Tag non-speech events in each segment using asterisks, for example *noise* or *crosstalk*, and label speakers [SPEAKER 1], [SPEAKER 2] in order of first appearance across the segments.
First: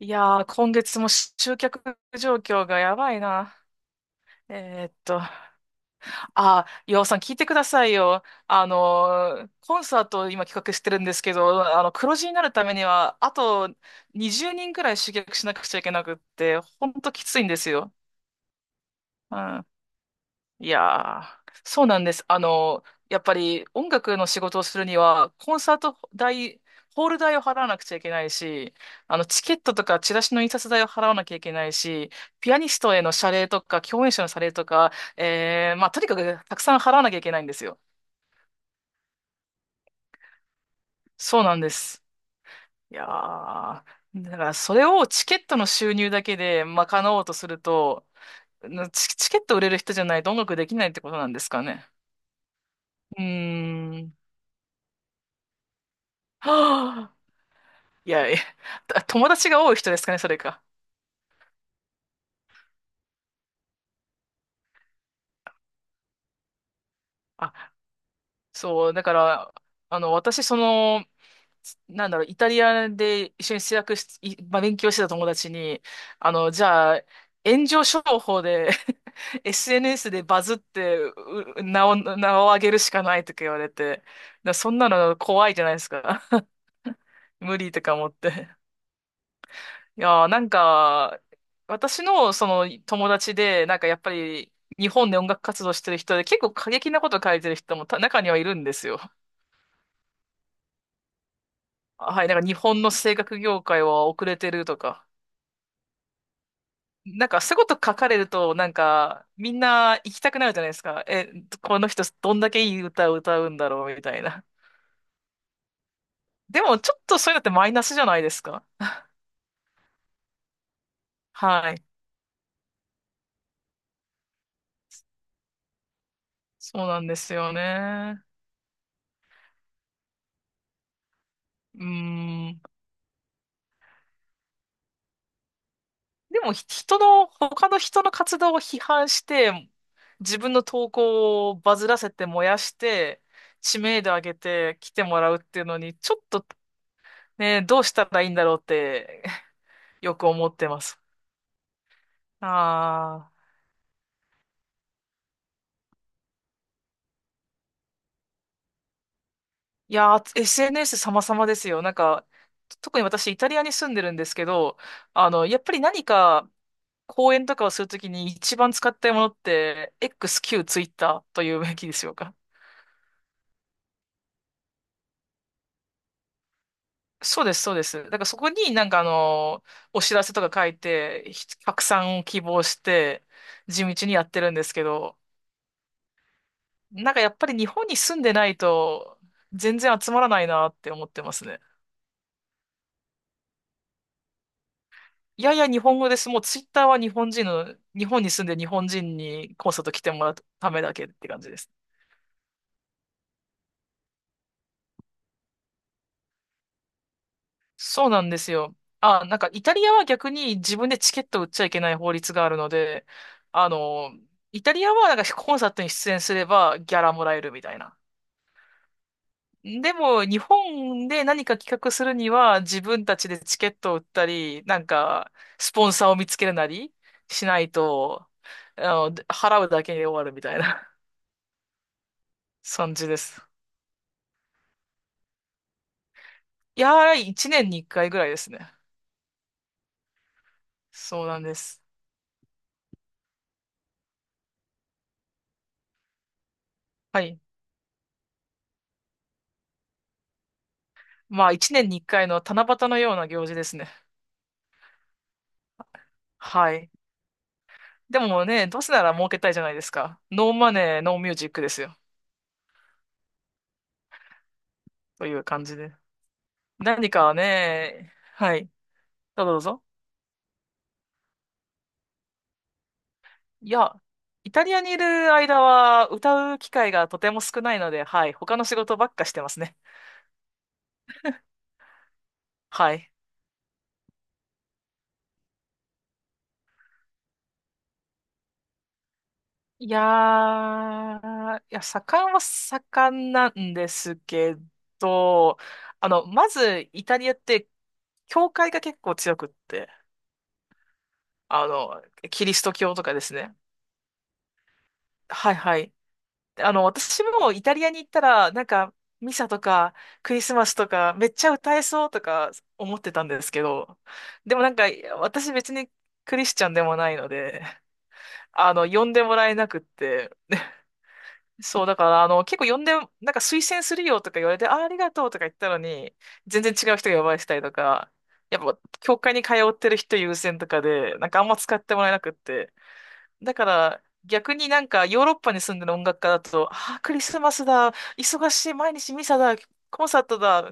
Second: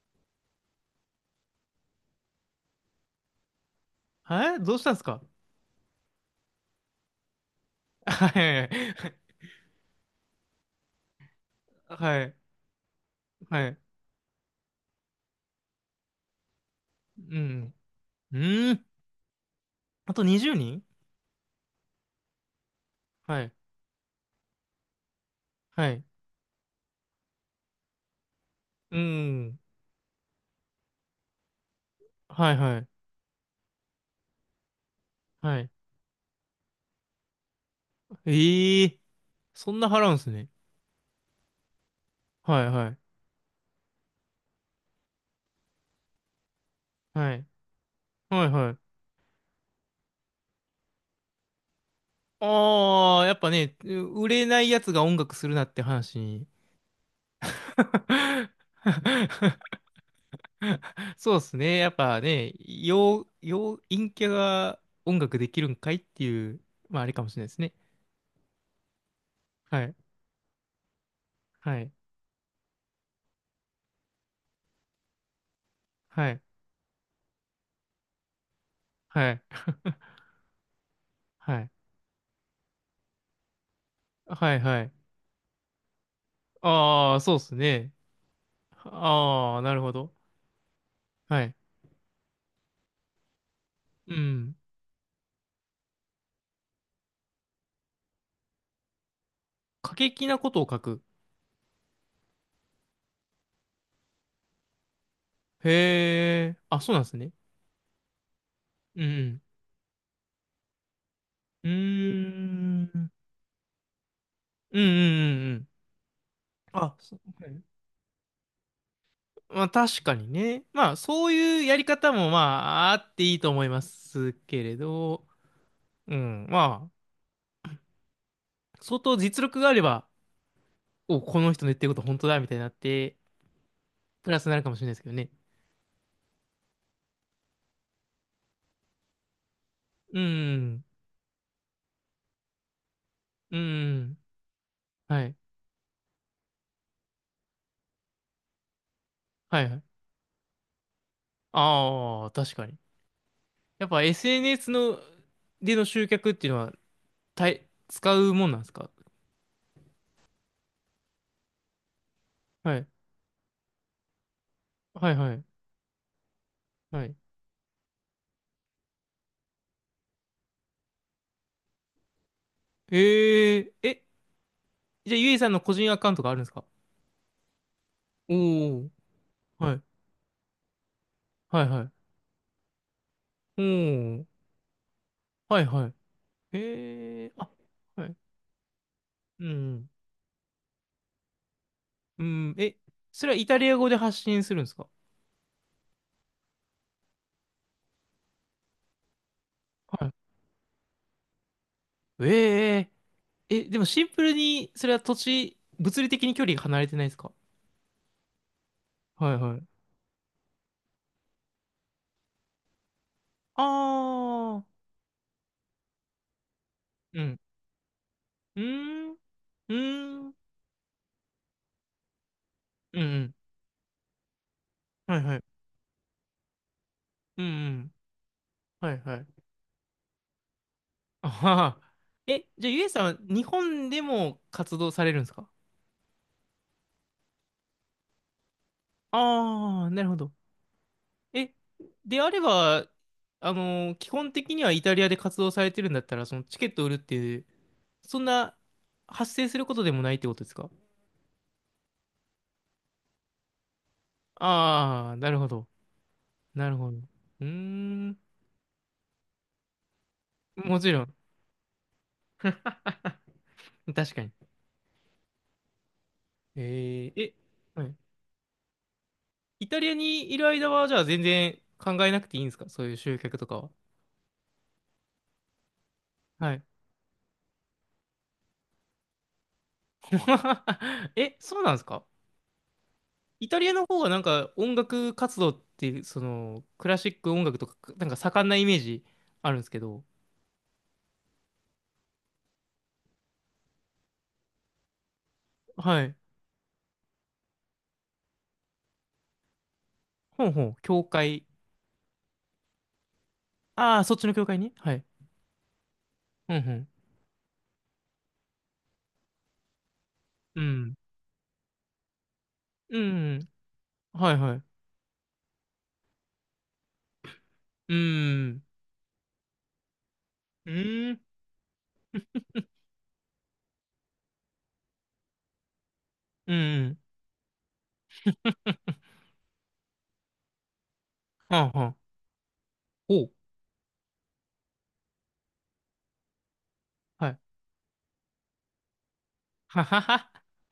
[SPEAKER 1] いやー、今月も集客状況がやばいな。
[SPEAKER 2] はい、どうし
[SPEAKER 1] えー
[SPEAKER 2] た
[SPEAKER 1] っ
[SPEAKER 2] んですか？
[SPEAKER 1] と、あ岩尾さん聞いてくださいよ。
[SPEAKER 2] はい。
[SPEAKER 1] コンサートを今企画してるんですけど、黒
[SPEAKER 2] は
[SPEAKER 1] 字に
[SPEAKER 2] い。
[SPEAKER 1] なるためには、あ
[SPEAKER 2] は
[SPEAKER 1] と
[SPEAKER 2] い。
[SPEAKER 1] 20人くらい集客しなくちゃいけなくって、ほんとき
[SPEAKER 2] う
[SPEAKER 1] ついんです
[SPEAKER 2] ん。
[SPEAKER 1] よ。
[SPEAKER 2] うーん。
[SPEAKER 1] うん。
[SPEAKER 2] あと20
[SPEAKER 1] い
[SPEAKER 2] 人
[SPEAKER 1] やー、そうなんです。やっぱ
[SPEAKER 2] はい。
[SPEAKER 1] り音楽の仕事をするには、コンサー
[SPEAKER 2] は
[SPEAKER 1] ト
[SPEAKER 2] い。
[SPEAKER 1] 代、ホール代を払わなくちゃいけないし、
[SPEAKER 2] う
[SPEAKER 1] チケ
[SPEAKER 2] ん。
[SPEAKER 1] ットとかチラシの印刷代を払わなきゃいけないし、
[SPEAKER 2] は
[SPEAKER 1] ピ
[SPEAKER 2] い、
[SPEAKER 1] アニ
[SPEAKER 2] は
[SPEAKER 1] ス
[SPEAKER 2] い。
[SPEAKER 1] トへの謝礼とか、共演者の謝礼とか、
[SPEAKER 2] はい。
[SPEAKER 1] まあ、とにかくたくさん払わなきゃいけないんですよ。
[SPEAKER 2] ええ、そんな払うんすね。
[SPEAKER 1] そうなんです。
[SPEAKER 2] はい、は
[SPEAKER 1] いやー、
[SPEAKER 2] い。
[SPEAKER 1] だからそれをチケットの収入だけで賄おうと
[SPEAKER 2] はい。
[SPEAKER 1] すると、
[SPEAKER 2] はい、はい。
[SPEAKER 1] チケット売れる人じゃないと音楽できないってことなんですかね。
[SPEAKER 2] あ
[SPEAKER 1] うー
[SPEAKER 2] あ、やっぱね、
[SPEAKER 1] ん。
[SPEAKER 2] 売れないやつが音楽するなって話に。
[SPEAKER 1] は、いや、え、*laughs* 友達が多い
[SPEAKER 2] *laughs*
[SPEAKER 1] 人ですかね、それか。
[SPEAKER 2] そうですね。やっぱね、陰キャが音楽できるんかいっていう、まああれかもしれない
[SPEAKER 1] あ、
[SPEAKER 2] ですね。
[SPEAKER 1] そう、だから、
[SPEAKER 2] はい。
[SPEAKER 1] 私、
[SPEAKER 2] はい。
[SPEAKER 1] イタリアで一緒に制作し、いまあ、勉強してた友達に、
[SPEAKER 2] はい、
[SPEAKER 1] じゃあ、炎上商法で
[SPEAKER 2] はい、
[SPEAKER 1] *laughs* SNS でバズって
[SPEAKER 2] は
[SPEAKER 1] う
[SPEAKER 2] い、
[SPEAKER 1] 名を、名を上げるしかないとか言われて、だか
[SPEAKER 2] は
[SPEAKER 1] ら
[SPEAKER 2] い、
[SPEAKER 1] そん
[SPEAKER 2] は
[SPEAKER 1] な
[SPEAKER 2] い。
[SPEAKER 1] の怖いじゃないですか。*laughs*
[SPEAKER 2] ああ、そうっす
[SPEAKER 1] 無理と
[SPEAKER 2] ね。
[SPEAKER 1] か思って。
[SPEAKER 2] ああ、なるほ
[SPEAKER 1] い
[SPEAKER 2] ど。
[SPEAKER 1] やー、なんか、
[SPEAKER 2] はい。
[SPEAKER 1] 私のその友達で、なんかやっぱ
[SPEAKER 2] う
[SPEAKER 1] り
[SPEAKER 2] ん。
[SPEAKER 1] 日本で音楽活動してる人で結構過激なこと書いてる人も中にはいるんですよ。
[SPEAKER 2] 過激なことを書く。
[SPEAKER 1] あ、はい、なんか日本の声楽業界は遅れてるとか。
[SPEAKER 2] へえ。あ、そうなんです
[SPEAKER 1] なん
[SPEAKER 2] ね。
[SPEAKER 1] かそういうこと書かれると、なん
[SPEAKER 2] う
[SPEAKER 1] か
[SPEAKER 2] ん。
[SPEAKER 1] みんな行きたくなるじゃないですか。え、
[SPEAKER 2] うん。
[SPEAKER 1] この人どんだけいい
[SPEAKER 2] うー
[SPEAKER 1] 歌
[SPEAKER 2] ん。
[SPEAKER 1] を歌うんだろうみたいな。
[SPEAKER 2] うん、うん、うんうん。
[SPEAKER 1] でもちょ
[SPEAKER 2] あ、
[SPEAKER 1] っ
[SPEAKER 2] そ
[SPEAKER 1] とそういうのっ
[SPEAKER 2] う、は
[SPEAKER 1] て
[SPEAKER 2] い。
[SPEAKER 1] マイナスじゃないですか。
[SPEAKER 2] まあ確かにね。まあそういう
[SPEAKER 1] は
[SPEAKER 2] や
[SPEAKER 1] い。
[SPEAKER 2] り方もまああっていいと思いますけれど、うん。
[SPEAKER 1] そう
[SPEAKER 2] まあ、
[SPEAKER 1] なんですよね。
[SPEAKER 2] 相当実力があれば、お、この人の言っ
[SPEAKER 1] う
[SPEAKER 2] てること本当だみ
[SPEAKER 1] ー
[SPEAKER 2] たい
[SPEAKER 1] ん。
[SPEAKER 2] になって、プラスになるかもしれないですけどね。
[SPEAKER 1] でも人の、他の人の活動を批判して、
[SPEAKER 2] う
[SPEAKER 1] 自分の
[SPEAKER 2] ん。
[SPEAKER 1] 投稿をバズらせて燃やして、
[SPEAKER 2] う
[SPEAKER 1] 知名度
[SPEAKER 2] ん。
[SPEAKER 1] 上げて来ても
[SPEAKER 2] は
[SPEAKER 1] らう
[SPEAKER 2] い。
[SPEAKER 1] っていうのに、ちょっとね、どうしたらいいんだろうって
[SPEAKER 2] はいはい。
[SPEAKER 1] *laughs* よく思ってます。
[SPEAKER 2] ああ、確かに。
[SPEAKER 1] ああ。
[SPEAKER 2] やっぱ SNS の、での集客っていうのは、使うもんなんですか？
[SPEAKER 1] いやー、SNS 様々ですよ。なんか、
[SPEAKER 2] はい。
[SPEAKER 1] 特に私イタリアに住んでるんですけど、
[SPEAKER 2] はいはい。
[SPEAKER 1] やっぱり何か
[SPEAKER 2] はい。
[SPEAKER 1] 講演とかをするときに一番使ったものって XQ、エックスキュー Twitter というべきでしょうか。
[SPEAKER 2] ええー、え、じゃあゆいさんの個人アカウントがあるんですか？
[SPEAKER 1] そうです、そうです。だから
[SPEAKER 2] お
[SPEAKER 1] そこにな
[SPEAKER 2] おー。
[SPEAKER 1] んか
[SPEAKER 2] はい。
[SPEAKER 1] お知らせとか書いて、
[SPEAKER 2] はいは
[SPEAKER 1] 拡
[SPEAKER 2] い。
[SPEAKER 1] 散を希望して、
[SPEAKER 2] お
[SPEAKER 1] 地道にや
[SPEAKER 2] お。
[SPEAKER 1] ってるんですけど、
[SPEAKER 2] はいはい。
[SPEAKER 1] なんか
[SPEAKER 2] ええ
[SPEAKER 1] や
[SPEAKER 2] ー、
[SPEAKER 1] っぱ
[SPEAKER 2] あ、
[SPEAKER 1] り日本に
[SPEAKER 2] はい。
[SPEAKER 1] 住んでないと、
[SPEAKER 2] う
[SPEAKER 1] 全
[SPEAKER 2] ん。
[SPEAKER 1] 然集まらないなって思ってますね。
[SPEAKER 2] うん。え、それはイタリア語で発信するんですか？
[SPEAKER 1] いやいや日本語です。もうツイッターは日本人の、日本に住んで日本人にコンサート来ても
[SPEAKER 2] は
[SPEAKER 1] らうためだけって感じです。
[SPEAKER 2] い。ええー、え、でもシンプルに、それは土地、物理的に距離が離れてないですか？
[SPEAKER 1] そうなんですよ。あ、
[SPEAKER 2] はい
[SPEAKER 1] なんか
[SPEAKER 2] は
[SPEAKER 1] イタ
[SPEAKER 2] い。
[SPEAKER 1] リアは逆に自分でチケット売っちゃいけない法律があるので、
[SPEAKER 2] あ
[SPEAKER 1] あの、イ
[SPEAKER 2] あ。
[SPEAKER 1] タリアはなんかコンサートに出演すればギャラ
[SPEAKER 2] う
[SPEAKER 1] もら
[SPEAKER 2] ん。
[SPEAKER 1] えるみたいな。
[SPEAKER 2] うーん。う
[SPEAKER 1] でも、
[SPEAKER 2] ーん。
[SPEAKER 1] 日本で何か企画するには、自
[SPEAKER 2] うんう
[SPEAKER 1] 分たち
[SPEAKER 2] ん。
[SPEAKER 1] でチケットを売ったり、なん
[SPEAKER 2] はい
[SPEAKER 1] か、
[SPEAKER 2] はい。
[SPEAKER 1] スポンサーを見つけるなり
[SPEAKER 2] う
[SPEAKER 1] し
[SPEAKER 2] ん
[SPEAKER 1] な
[SPEAKER 2] う
[SPEAKER 1] い
[SPEAKER 2] ん。
[SPEAKER 1] と、
[SPEAKER 2] はいはい。
[SPEAKER 1] 払うだけで終わるみたいな
[SPEAKER 2] あはは。え、
[SPEAKER 1] *laughs*
[SPEAKER 2] じゃあ、ゆえ
[SPEAKER 1] 感
[SPEAKER 2] さん
[SPEAKER 1] じで
[SPEAKER 2] は
[SPEAKER 1] す。
[SPEAKER 2] 日本でも活動されるんですか？
[SPEAKER 1] いやー、1年に1回ぐらいですね。
[SPEAKER 2] ああー、なるほど。
[SPEAKER 1] そうなん
[SPEAKER 2] え、
[SPEAKER 1] です。
[SPEAKER 2] であれば、あのー基本的にはイタリアで活動されてるんだったら、そのチケット売るって
[SPEAKER 1] は
[SPEAKER 2] い
[SPEAKER 1] い。
[SPEAKER 2] う、そんな発生することでもないってことですか？
[SPEAKER 1] まあ、1年に1回の七夕のような行事ですね。
[SPEAKER 2] ああー、なるほど。な
[SPEAKER 1] は
[SPEAKER 2] る
[SPEAKER 1] い。
[SPEAKER 2] ほど。うーん。
[SPEAKER 1] でもね、どうせなら儲けたいじゃないですか。ノーマ
[SPEAKER 2] もち
[SPEAKER 1] ネ
[SPEAKER 2] ろ
[SPEAKER 1] ー、
[SPEAKER 2] ん。
[SPEAKER 1] ノーミュージックですよ。
[SPEAKER 2] 確かに。
[SPEAKER 1] という感じで。
[SPEAKER 2] え
[SPEAKER 1] 何
[SPEAKER 2] ー、え、
[SPEAKER 1] か
[SPEAKER 2] はい。
[SPEAKER 1] ね、はい。どうぞどう
[SPEAKER 2] イタ
[SPEAKER 1] ぞ。
[SPEAKER 2] リアにいる間は、じゃあ全然考えなくていいんですか、そういう集客とかは？
[SPEAKER 1] いや、イタリアにいる間は歌
[SPEAKER 2] は
[SPEAKER 1] う
[SPEAKER 2] い。
[SPEAKER 1] 機会がとても少ないので、はい、他の仕事ばっかしてますね。
[SPEAKER 2] *laughs* え、そうなんですか？
[SPEAKER 1] はい。
[SPEAKER 2] イタリアの方がなんか音楽活動っていう、その、クラシック音楽とか、なんか盛んなイメージあるんですけ
[SPEAKER 1] いや
[SPEAKER 2] ど。
[SPEAKER 1] ー、いや、盛んは盛んなんですけど、
[SPEAKER 2] はい。
[SPEAKER 1] まずイタリアって、教会が結構強くって、
[SPEAKER 2] ほんほん、教会。
[SPEAKER 1] あの、キリスト教とかですね。
[SPEAKER 2] ああ、そっちの教会に、はい。
[SPEAKER 1] はいはい。
[SPEAKER 2] ほんほん。
[SPEAKER 1] 私もイタリアに行ったら、なんか、ミサとか、クリス
[SPEAKER 2] う
[SPEAKER 1] マスと
[SPEAKER 2] ん。
[SPEAKER 1] か、めっちゃ歌えそうとか思
[SPEAKER 2] う
[SPEAKER 1] ってたんで
[SPEAKER 2] ん。
[SPEAKER 1] すけど、
[SPEAKER 2] はいは
[SPEAKER 1] で
[SPEAKER 2] い。
[SPEAKER 1] もなんか、私別にクリスチャンでもないので、
[SPEAKER 2] う
[SPEAKER 1] *laughs*
[SPEAKER 2] ん。
[SPEAKER 1] 呼んでもらえなくって、
[SPEAKER 2] うん。
[SPEAKER 1] そう、だから、結構呼んで、なんか推薦するよとか言われて、あ、ありがとうとか言ったのに、
[SPEAKER 2] う
[SPEAKER 1] 全然違う
[SPEAKER 2] ん。
[SPEAKER 1] 人が呼ばれてたりとか、やっぱ、教会に通ってる人優先とかで、なんかあんま
[SPEAKER 2] はん
[SPEAKER 1] 使っ
[SPEAKER 2] は
[SPEAKER 1] て
[SPEAKER 2] ん。
[SPEAKER 1] もらえなくって、
[SPEAKER 2] おう。
[SPEAKER 1] だから、逆になんかヨーロッパに住んでる音楽家だと、ああ、クリ
[SPEAKER 2] はい。
[SPEAKER 1] スマスだ、忙しい、毎日ミサだ、
[SPEAKER 2] はは
[SPEAKER 1] コンサート
[SPEAKER 2] は。
[SPEAKER 1] だ。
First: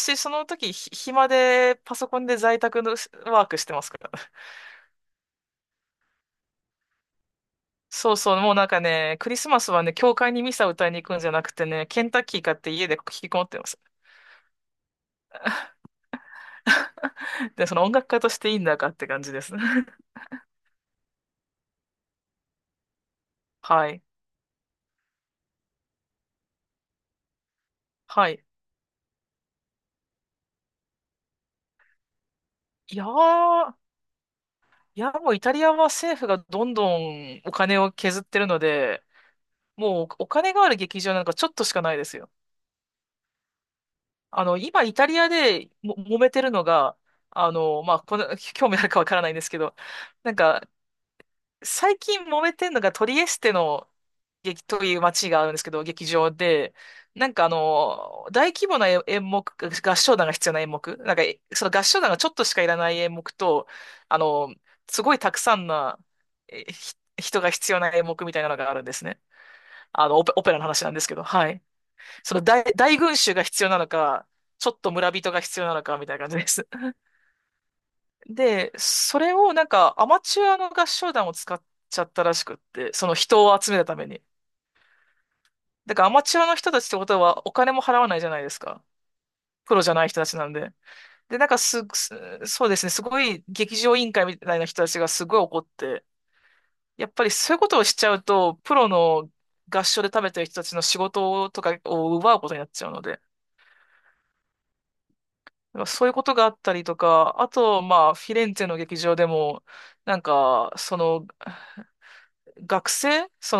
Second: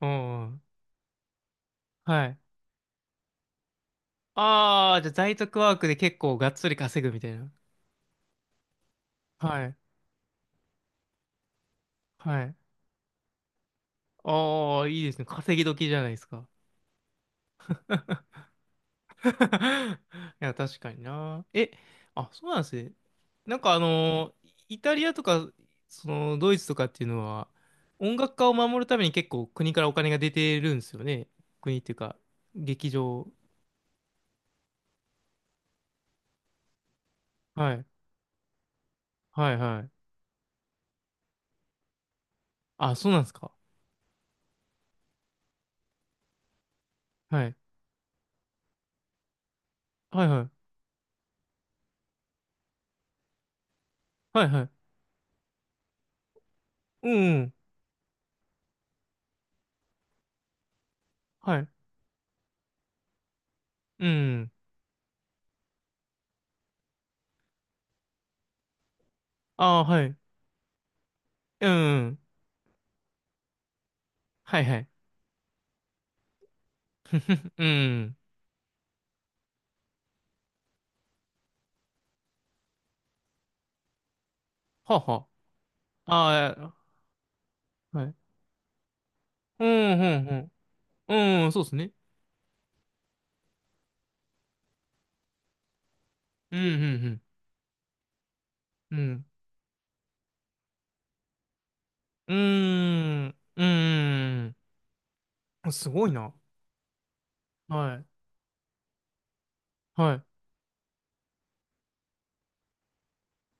[SPEAKER 2] う
[SPEAKER 1] その
[SPEAKER 2] ん。
[SPEAKER 1] 時、暇でパソコ
[SPEAKER 2] は
[SPEAKER 1] ンで
[SPEAKER 2] い。
[SPEAKER 1] 在宅のワークしてますから。
[SPEAKER 2] ああ、じゃあ在宅ワークで結構がっつり稼ぐみたいな。
[SPEAKER 1] そうそう、もうなんかね、クリスマ
[SPEAKER 2] は
[SPEAKER 1] ス
[SPEAKER 2] い。
[SPEAKER 1] はね、教会にミサ歌いに行くんじゃなくてね、ケンタッキ
[SPEAKER 2] は
[SPEAKER 1] ー
[SPEAKER 2] い。
[SPEAKER 1] 買って家で引きこもってます。
[SPEAKER 2] ああ、いいですね。稼ぎ時じゃないですか。
[SPEAKER 1] で、その音楽家としていいんだかって感じです。
[SPEAKER 2] *laughs*
[SPEAKER 1] *laughs*
[SPEAKER 2] いや、確かにな。え、あ、そうなんですね。なんかあ
[SPEAKER 1] はい。
[SPEAKER 2] のー、イタリアとか、その、ドイツとかっていうのは、音
[SPEAKER 1] は
[SPEAKER 2] 楽
[SPEAKER 1] い。
[SPEAKER 2] 家を守るために結構国からお金が出てるんですよね。国っていうか、劇
[SPEAKER 1] いや
[SPEAKER 2] 場。
[SPEAKER 1] ー、いや、もうイタリアは政府がどんどんお
[SPEAKER 2] は
[SPEAKER 1] 金
[SPEAKER 2] い。
[SPEAKER 1] を削ってるので、
[SPEAKER 2] はい、は
[SPEAKER 1] もう
[SPEAKER 2] い。
[SPEAKER 1] お金がある劇場なんかちょっとしかないですよ。
[SPEAKER 2] あ、そうなんですか。
[SPEAKER 1] 今イタリアでも揉めてるのが、
[SPEAKER 2] はい。
[SPEAKER 1] まあ、この、*laughs* 興味あるかわからないんですけど、
[SPEAKER 2] はい、
[SPEAKER 1] なん
[SPEAKER 2] は
[SPEAKER 1] か、
[SPEAKER 2] い。
[SPEAKER 1] 最近揉めてるのがトリエステの
[SPEAKER 2] はい、は
[SPEAKER 1] 劇と
[SPEAKER 2] い。
[SPEAKER 1] いう街があるんですけど、劇場で、
[SPEAKER 2] うん、
[SPEAKER 1] なん
[SPEAKER 2] う
[SPEAKER 1] か
[SPEAKER 2] ん。
[SPEAKER 1] 大規模な演目、合唱団が必要な演目、なんか、
[SPEAKER 2] は
[SPEAKER 1] そ
[SPEAKER 2] い。
[SPEAKER 1] の合唱団がちょっとしかいらない演目と、
[SPEAKER 2] うん
[SPEAKER 1] あ
[SPEAKER 2] うん。
[SPEAKER 1] の、すごいたくさんな人が必要な演目みたいなのがあるんですね。
[SPEAKER 2] ああ、はい。
[SPEAKER 1] オペラの話なんですけど、はい。
[SPEAKER 2] うん、うん。
[SPEAKER 1] 大群衆が必要なのか、
[SPEAKER 2] はい
[SPEAKER 1] ちょ
[SPEAKER 2] は
[SPEAKER 1] っ
[SPEAKER 2] い、
[SPEAKER 1] と村人が必要なのか、みたいな感じです。*laughs*
[SPEAKER 2] うん。
[SPEAKER 1] で、それをなんかアマチュアの合唱団を使っちゃったらしくって、その人を集めるために。
[SPEAKER 2] はあは
[SPEAKER 1] だからアマチュアの
[SPEAKER 2] あ。
[SPEAKER 1] 人
[SPEAKER 2] あ
[SPEAKER 1] たちってことはお金も
[SPEAKER 2] あ、
[SPEAKER 1] 払
[SPEAKER 2] は
[SPEAKER 1] わないじ
[SPEAKER 2] い。
[SPEAKER 1] ゃないですか。
[SPEAKER 2] う
[SPEAKER 1] プロじゃ
[SPEAKER 2] ん、う
[SPEAKER 1] ない人たちな
[SPEAKER 2] ん、
[SPEAKER 1] んで。
[SPEAKER 2] う
[SPEAKER 1] で、
[SPEAKER 2] ん。う
[SPEAKER 1] なん
[SPEAKER 2] ん、
[SPEAKER 1] か
[SPEAKER 2] そうです
[SPEAKER 1] す、
[SPEAKER 2] ね。
[SPEAKER 1] すそうですね、すごい劇場委員会みたいな人たちがすごい怒って、
[SPEAKER 2] うん、う
[SPEAKER 1] やっ
[SPEAKER 2] ん、
[SPEAKER 1] ぱりそういうことをしちゃうと、プロ
[SPEAKER 2] うん。う
[SPEAKER 1] の合唱で食べてる人たちの仕事とかを
[SPEAKER 2] ん。う
[SPEAKER 1] 奪うことになっちゃうので、
[SPEAKER 2] ーん。うーん。
[SPEAKER 1] なんか
[SPEAKER 2] す
[SPEAKER 1] そ
[SPEAKER 2] ご
[SPEAKER 1] うい
[SPEAKER 2] い
[SPEAKER 1] うこ
[SPEAKER 2] な。
[SPEAKER 1] とがあったりとか、あと、
[SPEAKER 2] はい。
[SPEAKER 1] まあ、フィレンツェの劇場でも、
[SPEAKER 2] は
[SPEAKER 1] なん
[SPEAKER 2] い。
[SPEAKER 1] か、その、学生、そ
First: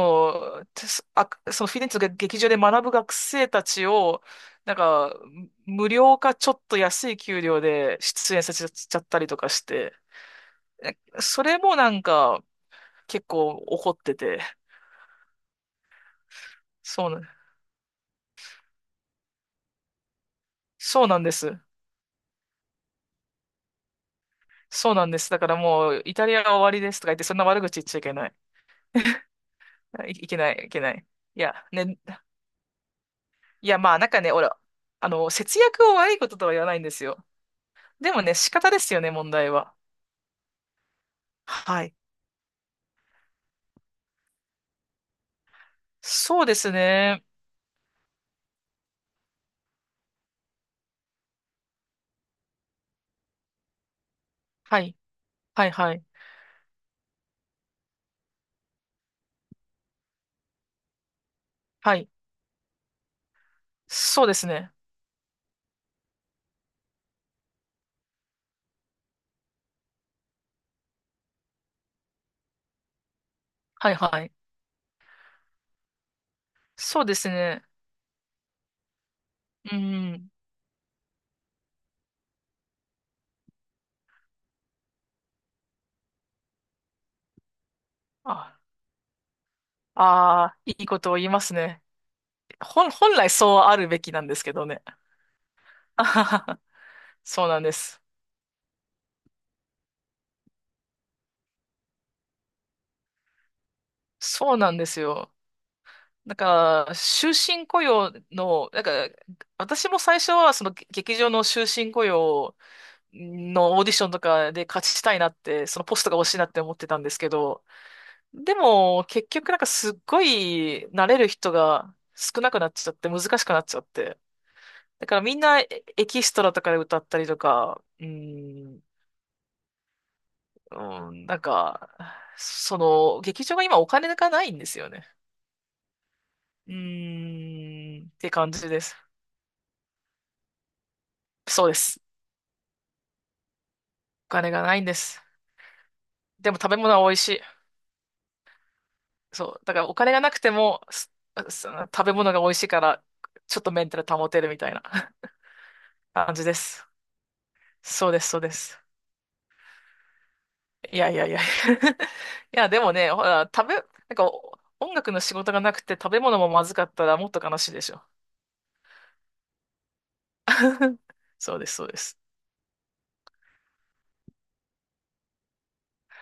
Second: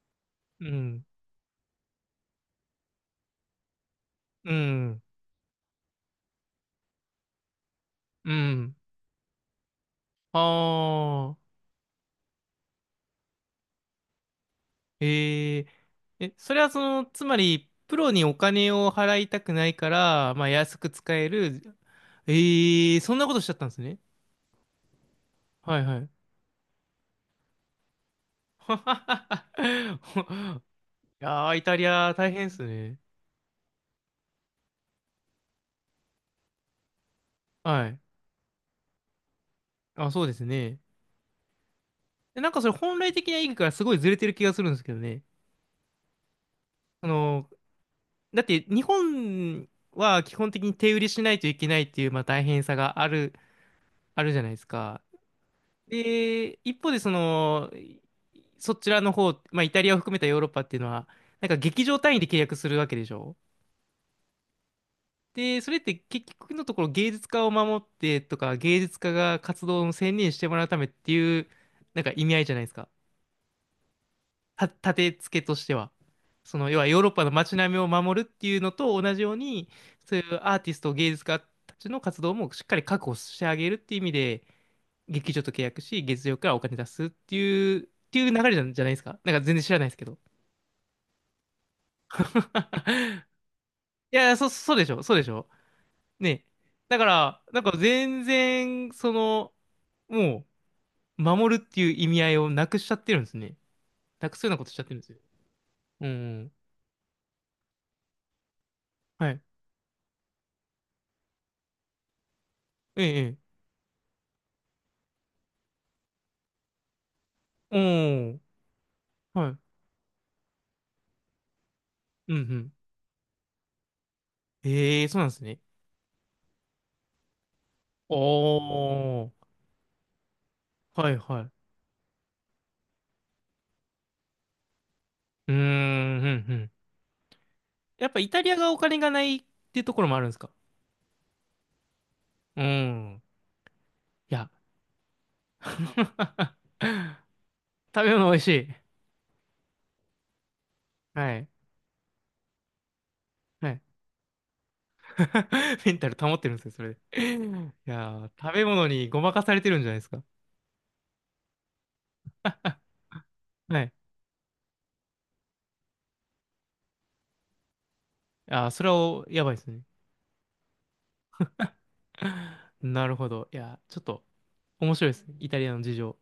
[SPEAKER 2] う
[SPEAKER 1] の、て
[SPEAKER 2] ん。
[SPEAKER 1] すあ、そのフィレンツェの劇場で学ぶ学生たちを、
[SPEAKER 2] う
[SPEAKER 1] なん
[SPEAKER 2] ん。
[SPEAKER 1] か、無料かちょっと安い給料で
[SPEAKER 2] う
[SPEAKER 1] 出演させ
[SPEAKER 2] ん。
[SPEAKER 1] ちゃったりとかして、
[SPEAKER 2] あ
[SPEAKER 1] それ
[SPEAKER 2] あ。
[SPEAKER 1] もなんか、結構怒ってて、
[SPEAKER 2] ええ。え、それはその、
[SPEAKER 1] そうな、
[SPEAKER 2] つまり、プロにお金を払いたくないから、まあ、安く
[SPEAKER 1] そう
[SPEAKER 2] 使
[SPEAKER 1] なん
[SPEAKER 2] え
[SPEAKER 1] です。
[SPEAKER 2] る。ええ、そんなことしちゃったんですね。
[SPEAKER 1] そうなんです。だから
[SPEAKER 2] はい、
[SPEAKER 1] も
[SPEAKER 2] は
[SPEAKER 1] う、
[SPEAKER 2] い。
[SPEAKER 1] イタ
[SPEAKER 2] *laughs*
[SPEAKER 1] リアは終わりですとか言って、そんな悪口言っちゃいけない。いけない。
[SPEAKER 2] い
[SPEAKER 1] い
[SPEAKER 2] や
[SPEAKER 1] や、
[SPEAKER 2] ー、イタリ
[SPEAKER 1] ね、
[SPEAKER 2] ア大変ですね。
[SPEAKER 1] いや、まあ、なんかね、俺、節約を悪いこととは言わないんですよ。
[SPEAKER 2] はい。
[SPEAKER 1] でもね、仕方ですよね、問題は。
[SPEAKER 2] あ、そうですね。
[SPEAKER 1] はい。
[SPEAKER 2] でなんかそれ本来的な意義からすごいずれてる気がするんですけどね。
[SPEAKER 1] そうです
[SPEAKER 2] あ
[SPEAKER 1] ね。
[SPEAKER 2] の、だって日本は基本的に手売りしないといけないっていう、まあ、大変さがある、あるじゃないです
[SPEAKER 1] はい。
[SPEAKER 2] か。
[SPEAKER 1] はい、はい。
[SPEAKER 2] で、一方でその、そちらの方、まあ、イタリアを含めたヨーロッパっていうのは、なんか劇
[SPEAKER 1] は
[SPEAKER 2] 場
[SPEAKER 1] い。
[SPEAKER 2] 単位で契約するわけでしょ。
[SPEAKER 1] そうですね。
[SPEAKER 2] で、それって結局のところ芸術家を守ってとか、芸術家が活動を専念してもらうためっていう、なんか意味合いじゃないですか。
[SPEAKER 1] はい、はい。
[SPEAKER 2] 立て付けとしては。その、要はヨー
[SPEAKER 1] そう
[SPEAKER 2] ロッ
[SPEAKER 1] で
[SPEAKER 2] パ
[SPEAKER 1] す
[SPEAKER 2] の街
[SPEAKER 1] ね。
[SPEAKER 2] 並みを守るっていうのと同じように、
[SPEAKER 1] う
[SPEAKER 2] そうい
[SPEAKER 1] ん。
[SPEAKER 2] うアーティスト、芸術家たちの活動もしっかり確保してあげるっていう意味で、劇場と契約し、月曜からお金出すっていう、流れ
[SPEAKER 1] あ、
[SPEAKER 2] じゃないですか。なんか全然知らないですけど。
[SPEAKER 1] あー、いいことを言いますね。本
[SPEAKER 2] *laughs*
[SPEAKER 1] 来そうあるべき
[SPEAKER 2] い
[SPEAKER 1] なんで
[SPEAKER 2] や、
[SPEAKER 1] すけど
[SPEAKER 2] そう
[SPEAKER 1] ね。
[SPEAKER 2] でしょ、そうでしょ。
[SPEAKER 1] *laughs* あはは
[SPEAKER 2] ね。
[SPEAKER 1] は
[SPEAKER 2] だから、
[SPEAKER 1] そうな
[SPEAKER 2] なん
[SPEAKER 1] んで
[SPEAKER 2] か
[SPEAKER 1] す。
[SPEAKER 2] 全然、その、もう、守るっていう意味合いをなくしちゃってるんですね。なくすよう
[SPEAKER 1] そう
[SPEAKER 2] なこと
[SPEAKER 1] な
[SPEAKER 2] し
[SPEAKER 1] ん
[SPEAKER 2] ちゃっ
[SPEAKER 1] で
[SPEAKER 2] てるん
[SPEAKER 1] す
[SPEAKER 2] ですよ。
[SPEAKER 1] よ。
[SPEAKER 2] う
[SPEAKER 1] だ
[SPEAKER 2] ん。
[SPEAKER 1] から、終身雇用の、なんか、
[SPEAKER 2] はい。
[SPEAKER 1] 私も最初はその劇場の終身雇用
[SPEAKER 2] ええ、
[SPEAKER 1] のオーディションとかで勝ちたいなって、そのポストが欲しいなって思ってたんですけど、
[SPEAKER 2] ええ。うん。
[SPEAKER 1] でも結
[SPEAKER 2] は
[SPEAKER 1] 局なん
[SPEAKER 2] い。
[SPEAKER 1] かすっごい慣れる人が
[SPEAKER 2] うんう
[SPEAKER 1] 少なくなっ
[SPEAKER 2] ん。
[SPEAKER 1] ちゃって難しくなっちゃって。
[SPEAKER 2] え
[SPEAKER 1] だ
[SPEAKER 2] え、
[SPEAKER 1] か
[SPEAKER 2] そ
[SPEAKER 1] ら
[SPEAKER 2] うなんで
[SPEAKER 1] みん
[SPEAKER 2] す
[SPEAKER 1] な
[SPEAKER 2] ね。
[SPEAKER 1] エキストラとかで歌ったりとか、うん、
[SPEAKER 2] おー。は
[SPEAKER 1] う
[SPEAKER 2] い
[SPEAKER 1] ん、な
[SPEAKER 2] は
[SPEAKER 1] ん
[SPEAKER 2] い。う
[SPEAKER 1] か、その劇場が今お金がないんですよね。
[SPEAKER 2] ーん、うんうん。
[SPEAKER 1] うーん、
[SPEAKER 2] やっ
[SPEAKER 1] っ
[SPEAKER 2] ぱイ
[SPEAKER 1] て
[SPEAKER 2] タリ
[SPEAKER 1] 感
[SPEAKER 2] ア
[SPEAKER 1] じ
[SPEAKER 2] がお
[SPEAKER 1] です。
[SPEAKER 2] 金がないっていうところもあるんですか？
[SPEAKER 1] そうです。
[SPEAKER 2] うん。
[SPEAKER 1] お
[SPEAKER 2] いや。
[SPEAKER 1] 金がないんです。でも
[SPEAKER 2] *laughs*
[SPEAKER 1] 食べ物は美味しい。
[SPEAKER 2] 食べ物美味しい。
[SPEAKER 1] そう。だからお金がなくても、す
[SPEAKER 2] はい。
[SPEAKER 1] す食べ物が美味しいから、ちょっ
[SPEAKER 2] は
[SPEAKER 1] と
[SPEAKER 2] い。
[SPEAKER 1] メンタル保てるみたいな
[SPEAKER 2] *laughs* メンタ
[SPEAKER 1] *laughs*
[SPEAKER 2] ル保
[SPEAKER 1] 感
[SPEAKER 2] っ
[SPEAKER 1] じ
[SPEAKER 2] てる
[SPEAKER 1] で
[SPEAKER 2] んですよ、そ
[SPEAKER 1] す。
[SPEAKER 2] れで。い
[SPEAKER 1] そ
[SPEAKER 2] や
[SPEAKER 1] うです、
[SPEAKER 2] ー、
[SPEAKER 1] そうで
[SPEAKER 2] 食べ
[SPEAKER 1] す。
[SPEAKER 2] 物にごまかされてるんじゃないですか。
[SPEAKER 1] いやいやいや *laughs* いや、
[SPEAKER 2] *laughs*
[SPEAKER 1] でもね、ほら、な
[SPEAKER 2] はい。
[SPEAKER 1] んか音楽の仕事がなくて食べ物もまずかったらもっと悲しいでしょ。
[SPEAKER 2] あー、それはやばいですね。
[SPEAKER 1] そうです、そうです。
[SPEAKER 2] なるほど。いやー、ちょっと面白いですね。イタリアの事情。